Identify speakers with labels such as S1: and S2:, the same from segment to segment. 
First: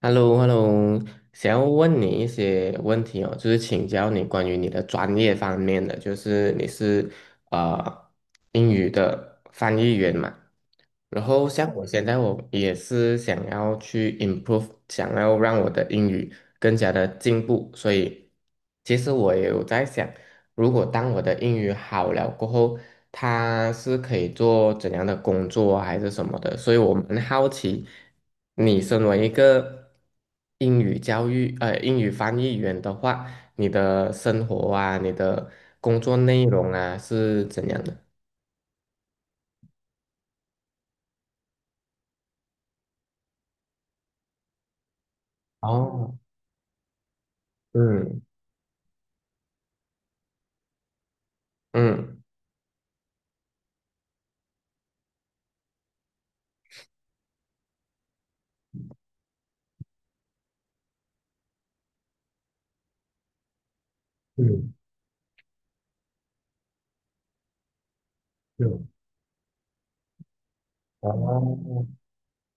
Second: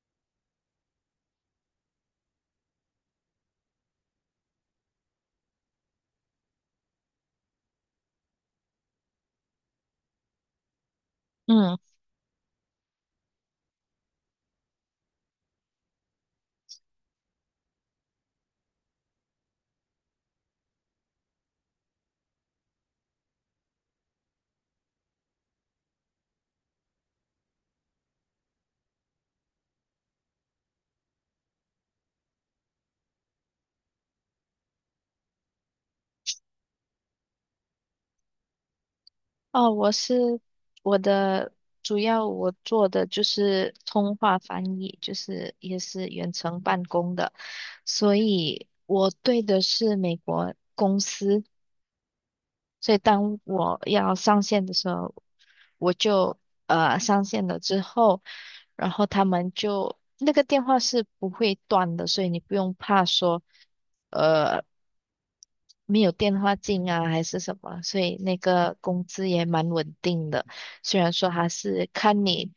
S1: Hello hello 想要问你一些问题哦，就是请教你关于你的专业方面的，就是你是呃英语的翻译员嘛？然后像
S2: 嗯，
S1: 我现在我也是想要去 improve，想要让我的英语更加的进步，所以其实我也有在想，如果当我的英语好了过后，它是可以做怎样的工作啊还是什么的，所以我蛮好奇，你身为一个英语翻译员的话，你的生活啊，你的工作内容啊是怎样的？
S2: 哦，我是我的主要我做的就是通话翻译，就是也是
S1: 哦，
S2: 远程办公的，所
S1: 嗯
S2: 以我对的是美国公司。
S1: 嗯
S2: 所以当我要上线的时候，我就上线了之后，然后他们就那个电话是不会断的，所以你不用怕说。呃。
S1: 嗯。
S2: 没有电话进啊，还是什么，所以那
S1: 是
S2: 个工资也蛮稳定的。虽然说他
S1: 哦，
S2: 是看你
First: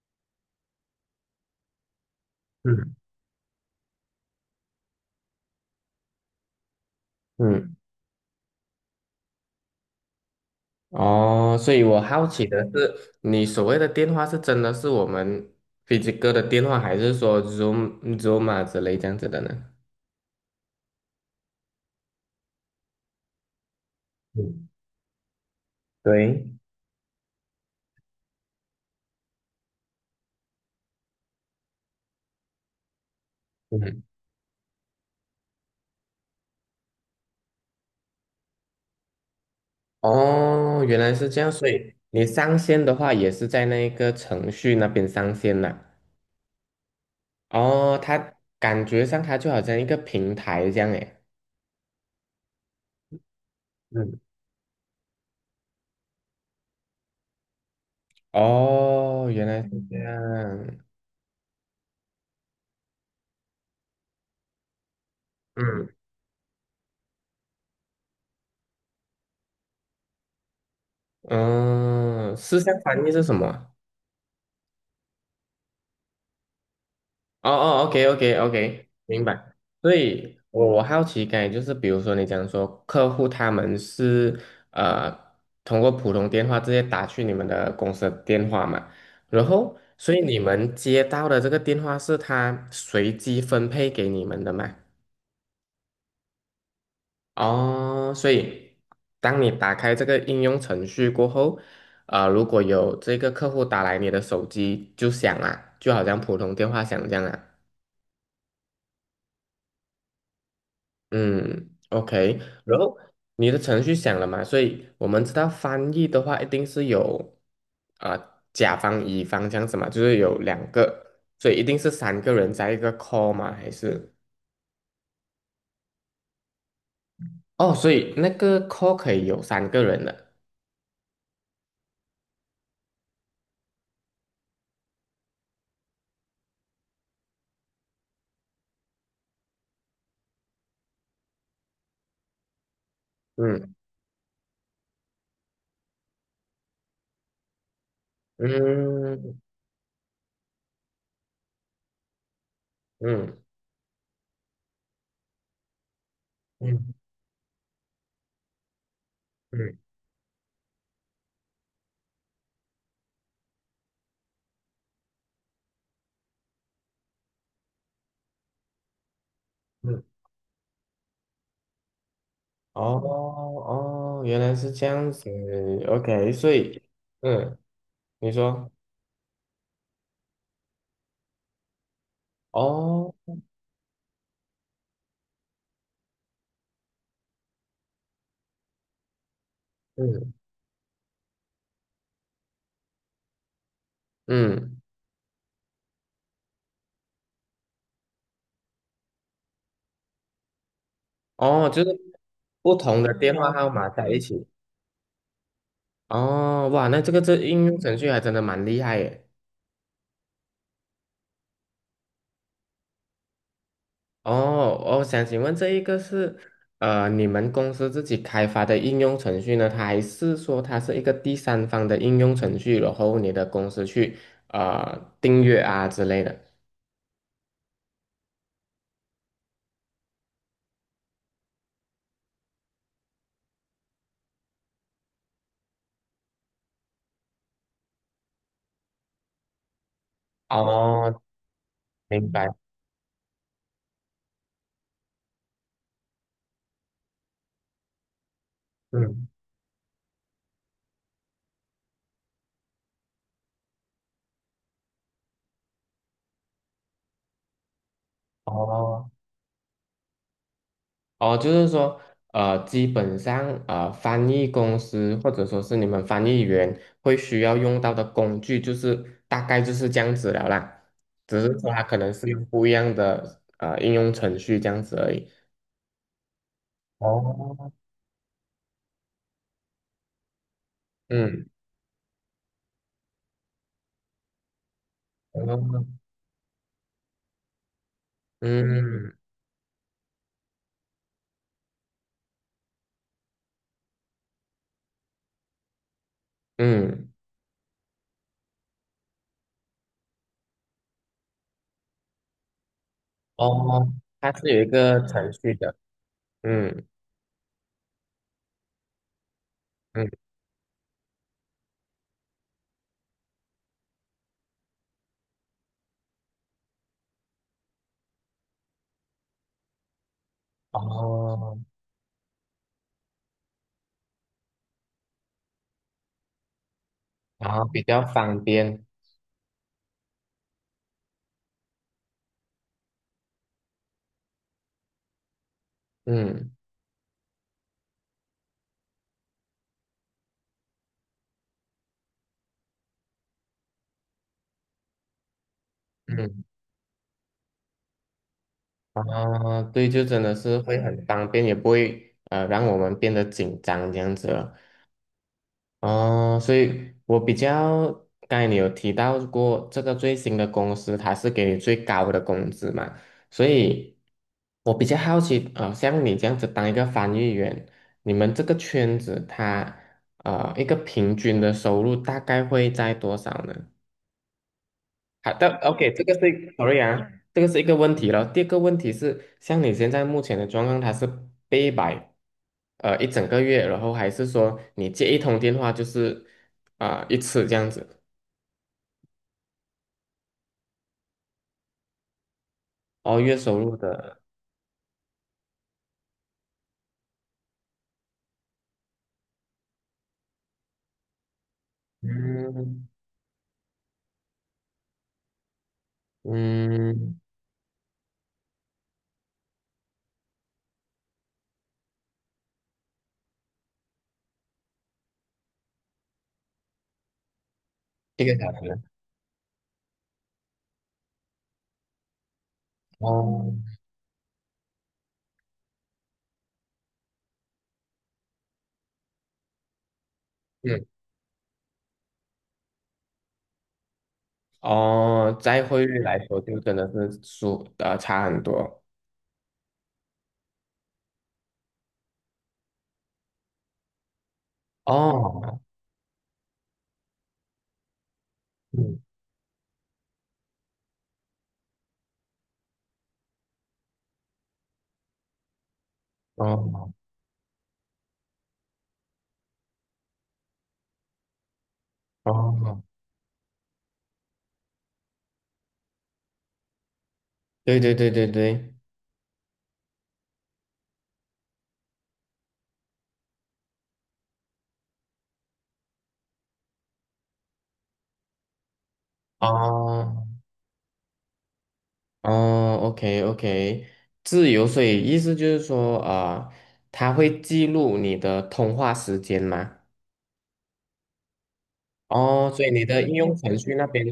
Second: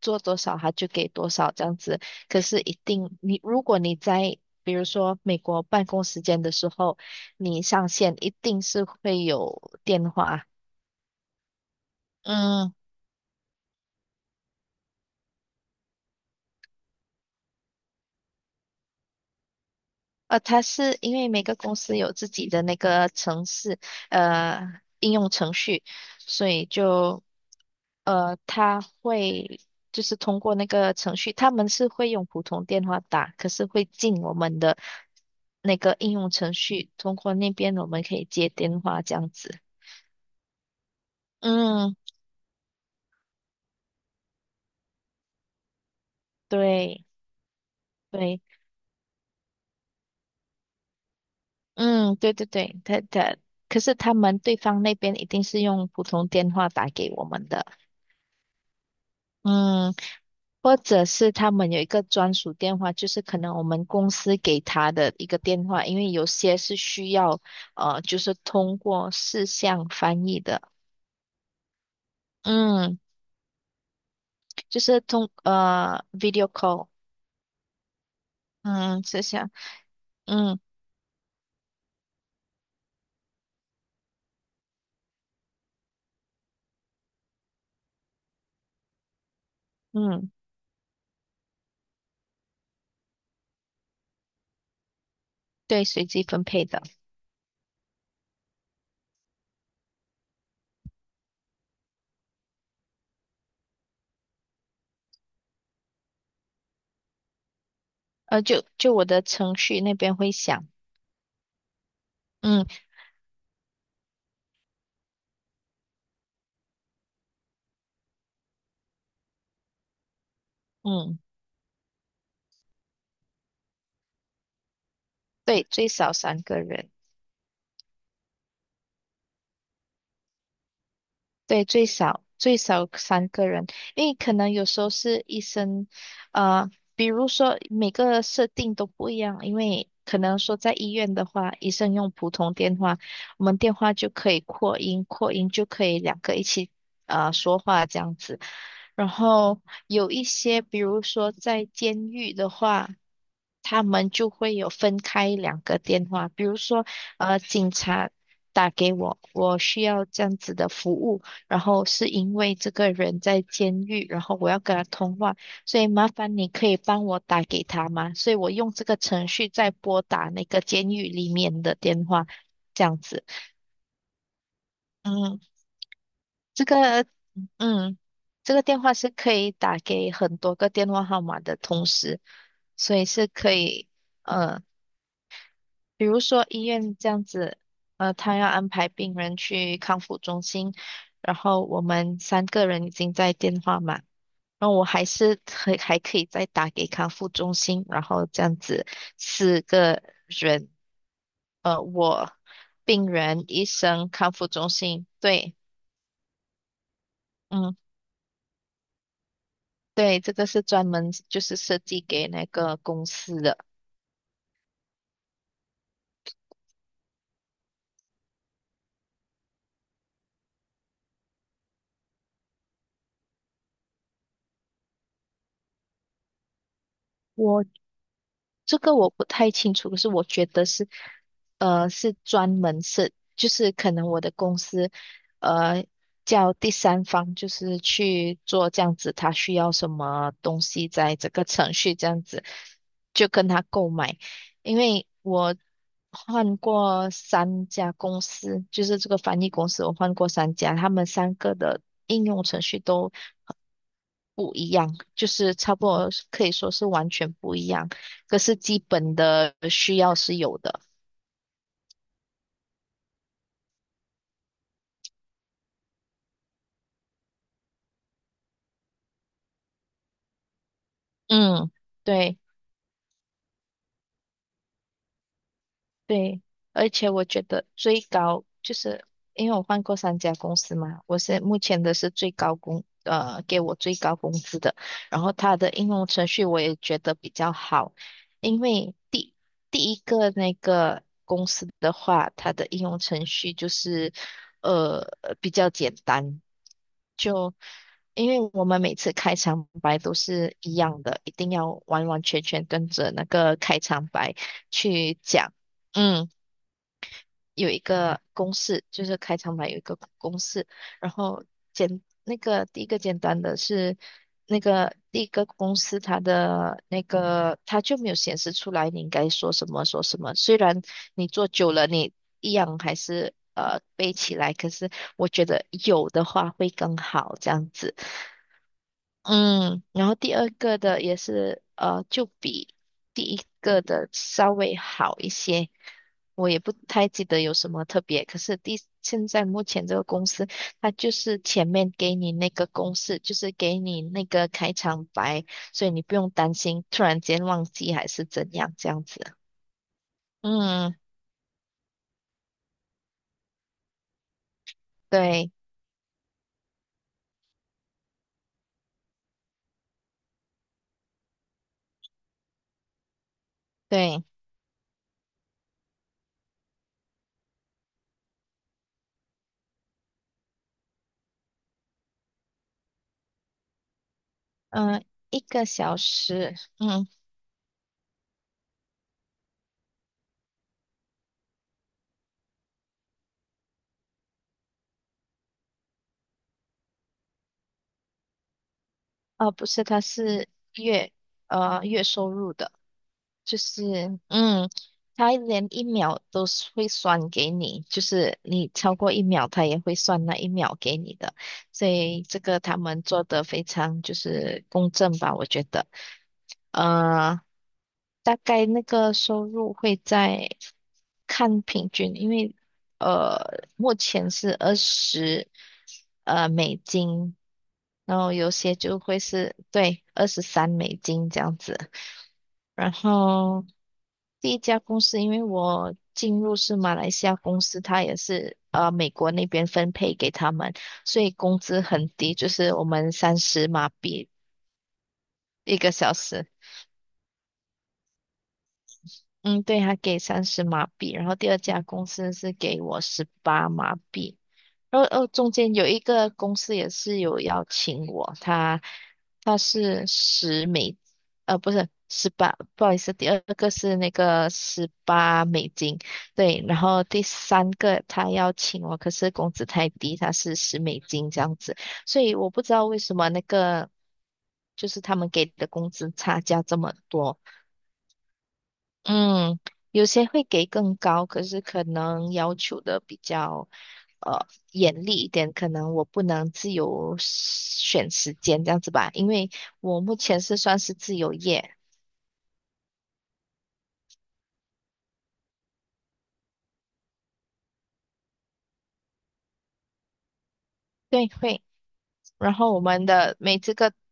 S2: 做多少，他就给多少这样子，可是一
S1: 嗯
S2: 定你如果你在比如说美国办公时间的时候，你
S1: 嗯，
S2: 上线一定是会有电话。
S1: 哦，所以我好奇的
S2: 嗯，
S1: 是，你所谓的电话是真的是我们飞机哥的电话，还是说 Zoom、Zoom 啊之类这样子的呢？
S2: 他是因为每个公司有自己的那个程式，
S1: 嗯
S2: 呃，应用程序，
S1: 对，
S2: 所以就。呃，他会就是通过那个程序，他们是会用普通电话打，可是
S1: 嗯，
S2: 会
S1: 嗯
S2: 进我们的那个应用程序，通过那边我们可以接电话这样子。
S1: 哦，原来是这样，所以
S2: 嗯，
S1: 你上线的话也是在那个程序那边上线啦。
S2: 对
S1: 哦，它
S2: 对。
S1: 感觉上它就好像一个平台这样诶。
S2: 嗯，对对对，可是他
S1: 嗯，
S2: 们对方那边一定是用普通电话打给我们的。
S1: 哦，原来是
S2: 嗯。
S1: 这
S2: 或
S1: 样。
S2: 者是他们有一个专属电话，就是可能我们公司给他的一个电话，
S1: 嗯，
S2: 因为有些是需要就是通过视像翻译的。
S1: 嗯，事项
S2: 嗯，
S1: 翻译是什么啊？
S2: 就是 video call。
S1: 哦哦，OK，OK，OK，
S2: 嗯，是
S1: 明
S2: 像，
S1: 白。所以，
S2: 嗯
S1: 我好奇，刚才就是，比如说你讲说客户他们是呃通过普通电话直接打去你们的公司的电话嘛，然后，所以
S2: 嗯，
S1: 你们接到的这个电话是他随机分配给你们的嘛？
S2: 对，随机分配的。
S1: 哦，所以当你打开这个应用程序过后，如果有这个客户打来你的手机就响了，就好像普通电话响这样啊。
S2: 就我的程序那边会响。
S1: 嗯，OK，
S2: 嗯
S1: 然后你的程序响了嘛？所以我们知道翻译的话，一定是有啊、甲方乙方这样子嘛，就是有两
S2: 嗯，
S1: 个，所以一定是三个人在一个 call 嘛，还是
S2: 对，最少三个人。
S1: 哦，所以那个 call 可以有三个人的，
S2: 对，最少最少三个人，因为可能有时候是医生，呃，比如说每个设定都不一样，因为可能说在医院的话，医生用普通电话，我们
S1: 嗯
S2: 电话就可以扩音，扩音就可以两个一起说话这样子。然
S1: 嗯
S2: 后有一些，比如说在监狱的话，
S1: 嗯
S2: 他们就会有分开两个电话，比如说
S1: 嗯
S2: 警察打给我，我
S1: 嗯
S2: 需要这样子的服务，然后是因为这个人在监狱，然后我要跟他通话，所以麻烦你可以帮我打给他吗？所以我用这个程序在
S1: 嗯，
S2: 拨打那个监狱里面的电话，
S1: 哦
S2: 这样子。
S1: 哦，原来是这样子
S2: 嗯，
S1: ，OK，所
S2: 这
S1: 以
S2: 个，
S1: 嗯，
S2: 嗯，
S1: 你
S2: 这个
S1: 说
S2: 电话是可以打给很多个电话号码的同时，所以
S1: 哦，
S2: 是可以，呃，比如说医院这样子，他要安排病人去康复
S1: 嗯
S2: 中心，然后我们三个人已经在电话嘛。然后
S1: 嗯。
S2: 我还可以再打给康复中心，然后这样子四个人，
S1: 哦，就是
S2: 我、
S1: 不同
S2: 病
S1: 的电
S2: 人、
S1: 话
S2: 医
S1: 号码在
S2: 生、
S1: 一
S2: 康
S1: 起。
S2: 复中心，对。
S1: 哦，哇，那这个应
S2: 嗯，
S1: 用程序还真的蛮厉害耶。
S2: 对，这个是专门就是设计给那个公司的。
S1: 哦，我想请问这一个是你们公司自己开发的应用程序呢，它还是说它是一个第三方的应用程序，然后你的公司去订阅啊之类的？
S2: 这个我不太清楚，可是我觉得是，是专门是，就是可能我的公司，呃，叫第三方，就是去做这样子，他需要什么东西，在
S1: 哦，
S2: 这个程序这样
S1: 明
S2: 子，
S1: 白。
S2: 就跟他购买。因为我换过三家公司，就是这个
S1: 嗯，
S2: 翻译公司，我换过三家，他们三个的应用程序都不一样，就是差不多可以说是完全不一样，可是基
S1: 哦，
S2: 本的需要是有的。
S1: 哦，就是说，基本上，翻译公司或者说是你们翻译员会需要用到的工具，就是大概就是这样子了啦。只是说
S2: 嗯，
S1: 它可能是
S2: 对。
S1: 用不一样的应用程序这样子而已。
S2: 对，而且我觉得
S1: 哦，
S2: 最高就是因为我换过三家公司嘛，我是
S1: 嗯，
S2: 目前的是最高工，呃，给我最高工资的。然后他的应
S1: 哦
S2: 用程序我也觉得比较好，因为
S1: 嗯
S2: 第一个那个公司的话，它的应用程序就是呃比较简单，
S1: 嗯，
S2: 就因为我们每次开场白都是一样的，一定要完完全全跟着那个开
S1: 哦，
S2: 场
S1: 它
S2: 白
S1: 是有一个
S2: 去
S1: 程
S2: 讲。
S1: 序的，
S2: 嗯，
S1: 嗯
S2: 有一个公式，就是开场白有一个
S1: 嗯，
S2: 公式。然后那个第一个简单的是那个第一个公式，它的那个它就没有显示出来你应该说什么说什么，虽然你做
S1: 哦，
S2: 久了你一样还是背起来，可是我觉得有的话会更好
S1: 然
S2: 这
S1: 后
S2: 样
S1: 比
S2: 子。
S1: 较方便，
S2: 嗯，然后第二个的也是就比第一个的稍微好一些。我
S1: 嗯
S2: 也不太记得有什么特别，可是第现在目前这个公司，它就是前面给你那个公式，就是给你那个开场白，所以你不用
S1: 嗯。
S2: 担心突然间忘记还是怎样这样子。
S1: 啊，对，就真的是会
S2: 嗯，
S1: 很方便，也不会让我们变得紧张这样子了。
S2: 对
S1: 哦，所以我比较，刚才你有提到过这个最新的公司，它是给你最高的工资嘛，所以
S2: 对。
S1: 我比较好奇，像你这样子当一个翻译员，你们这个圈子它一个平均的收入大概会在多少呢？
S2: 嗯、
S1: 好
S2: 一
S1: 的
S2: 个
S1: ，OK，嗯
S2: 小时。
S1: sorry 啊，
S2: 嗯，
S1: 嗯这个是一个问题了。第二个问题是，像你现在目前的状况，它是被摆一整个月，然后还是说你接一通电话就是啊、一次这样子？
S2: 哦，不是，它是月月收入的。
S1: 哦，月
S2: 就
S1: 收入
S2: 是，
S1: 的，
S2: 嗯，他连一秒都是会算给你，就是你超过一秒，他也会算那一秒给你的，所以这个他
S1: 嗯
S2: 们做的非常就是公正吧，我觉得。
S1: 嗯，
S2: 呃，大概那个收入会在看平均，因为呃，目前是二十美金，然
S1: 一
S2: 后
S1: 个
S2: 有
S1: 小
S2: 些
S1: 时，
S2: 就会是对23美金这样子。然
S1: 哦，
S2: 后第一家公司，因为我进入是马来西亚公司，它也是美国那边分配给他们，
S1: 嗯，
S2: 所以工资很低，就是我们三十马币
S1: 哦，在
S2: 一
S1: 汇
S2: 个
S1: 率
S2: 小
S1: 来说，
S2: 时。
S1: 就真的是差很多。
S2: 嗯，对，他给三十马币，然后第二家公司是给我18马币。然后哦，中
S1: 哦，
S2: 间有一个公司也是有邀请我，他
S1: 嗯，
S2: 他是十美，不是十八，不好意思，第二个是那个18美金，对。然
S1: 哦
S2: 后第三个他邀请我，可是工资太低，他是10美金这样子，所以我不知
S1: 哦，
S2: 道为什么那个就是他们给的工资差价这么多。
S1: 对对对对对，
S2: 嗯，有些会给更高，可是可能要求的比较。呃严厉一点，可能我不能自由选时间这样子吧，因为我目
S1: 哦。
S2: 前是算是自由业。
S1: 哦，OK OK，自由，所以意思就是说，啊，它会记录你的通话时间吗？
S2: 对，会。
S1: 哦，
S2: 然
S1: 所以
S2: 后我
S1: 你的
S2: 们
S1: 应用
S2: 的
S1: 程
S2: 每
S1: 序
S2: 这
S1: 那
S2: 个，
S1: 边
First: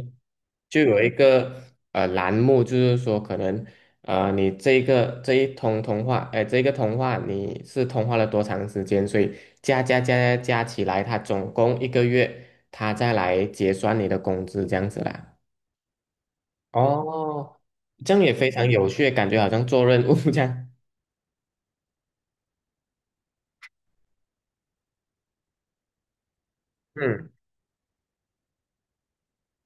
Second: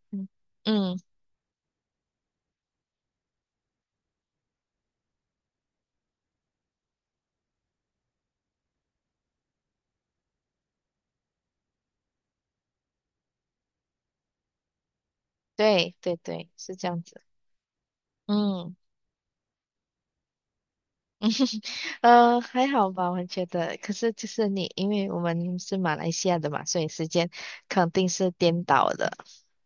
S1: 就
S2: 嗯，
S1: 有一个栏目，就是说可能你这一通通话，哎、这个通话你是通话了多长时间？所以加加加加加起来，它总共一个月，他再来结算你的工资这样子啦。
S2: 对对对，是这样子。
S1: 哦，这样也非常
S2: 嗯。
S1: 有趣，感觉好像做任务这样。
S2: 还好吧，我觉得。可是就是你，因为我们是马来西亚的嘛，所以时
S1: 嗯，
S2: 间肯定是颠倒的。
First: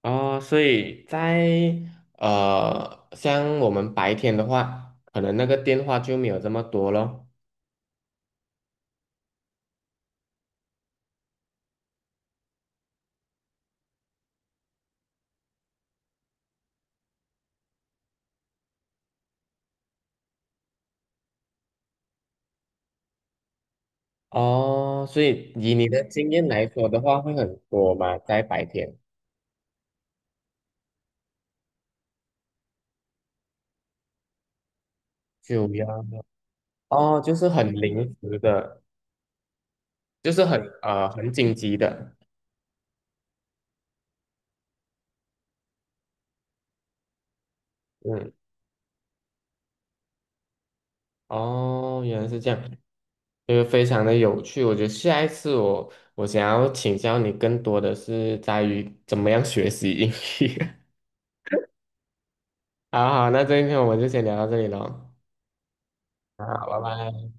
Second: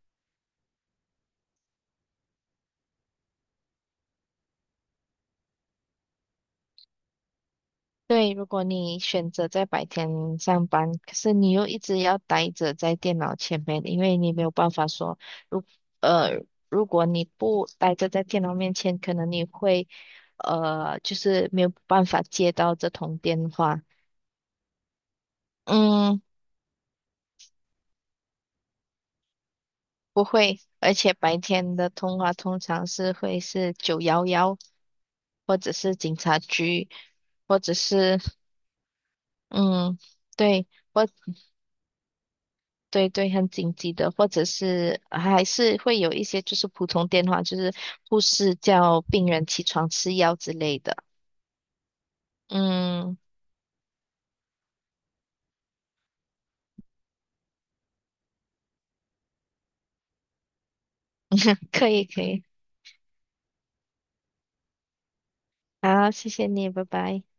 S1: 哦，所以像我们白天的话，可能那个电话就没有这么多咯。
S2: 对，如果你选择在白天上班，可是你又一直要待着在电脑前面，因为你没有办法说，如呃，如果你不待着在电脑面前，可能你会就是没有办法接到这通电话。
S1: 哦，所以以你的
S2: 嗯，
S1: 经验来说的话，会很多嘛，在白天
S2: 不会，而且白天的通话通常是会是911，或
S1: 就
S2: 者是
S1: 要
S2: 警察局，
S1: 哦，就是
S2: 或
S1: 很
S2: 者
S1: 临
S2: 是
S1: 时的，
S2: 嗯，
S1: 就是
S2: 对。
S1: 很紧急的。
S2: 对对，很紧急的，或者是还是会有一些就是普通电话，就是护
S1: 嗯，
S2: 士叫病人起床吃药之类的。
S1: 哦，原来是这样，
S2: 嗯，
S1: 就是非常的有趣。我觉得下一次我想要请教你更多的是在于怎么样学习英语。
S2: 可以可以。
S1: 好好，那这一篇我们就先聊到这里喽。
S2: 好，谢谢
S1: 啊，
S2: 你，
S1: 拜
S2: 拜拜。
S1: 拜。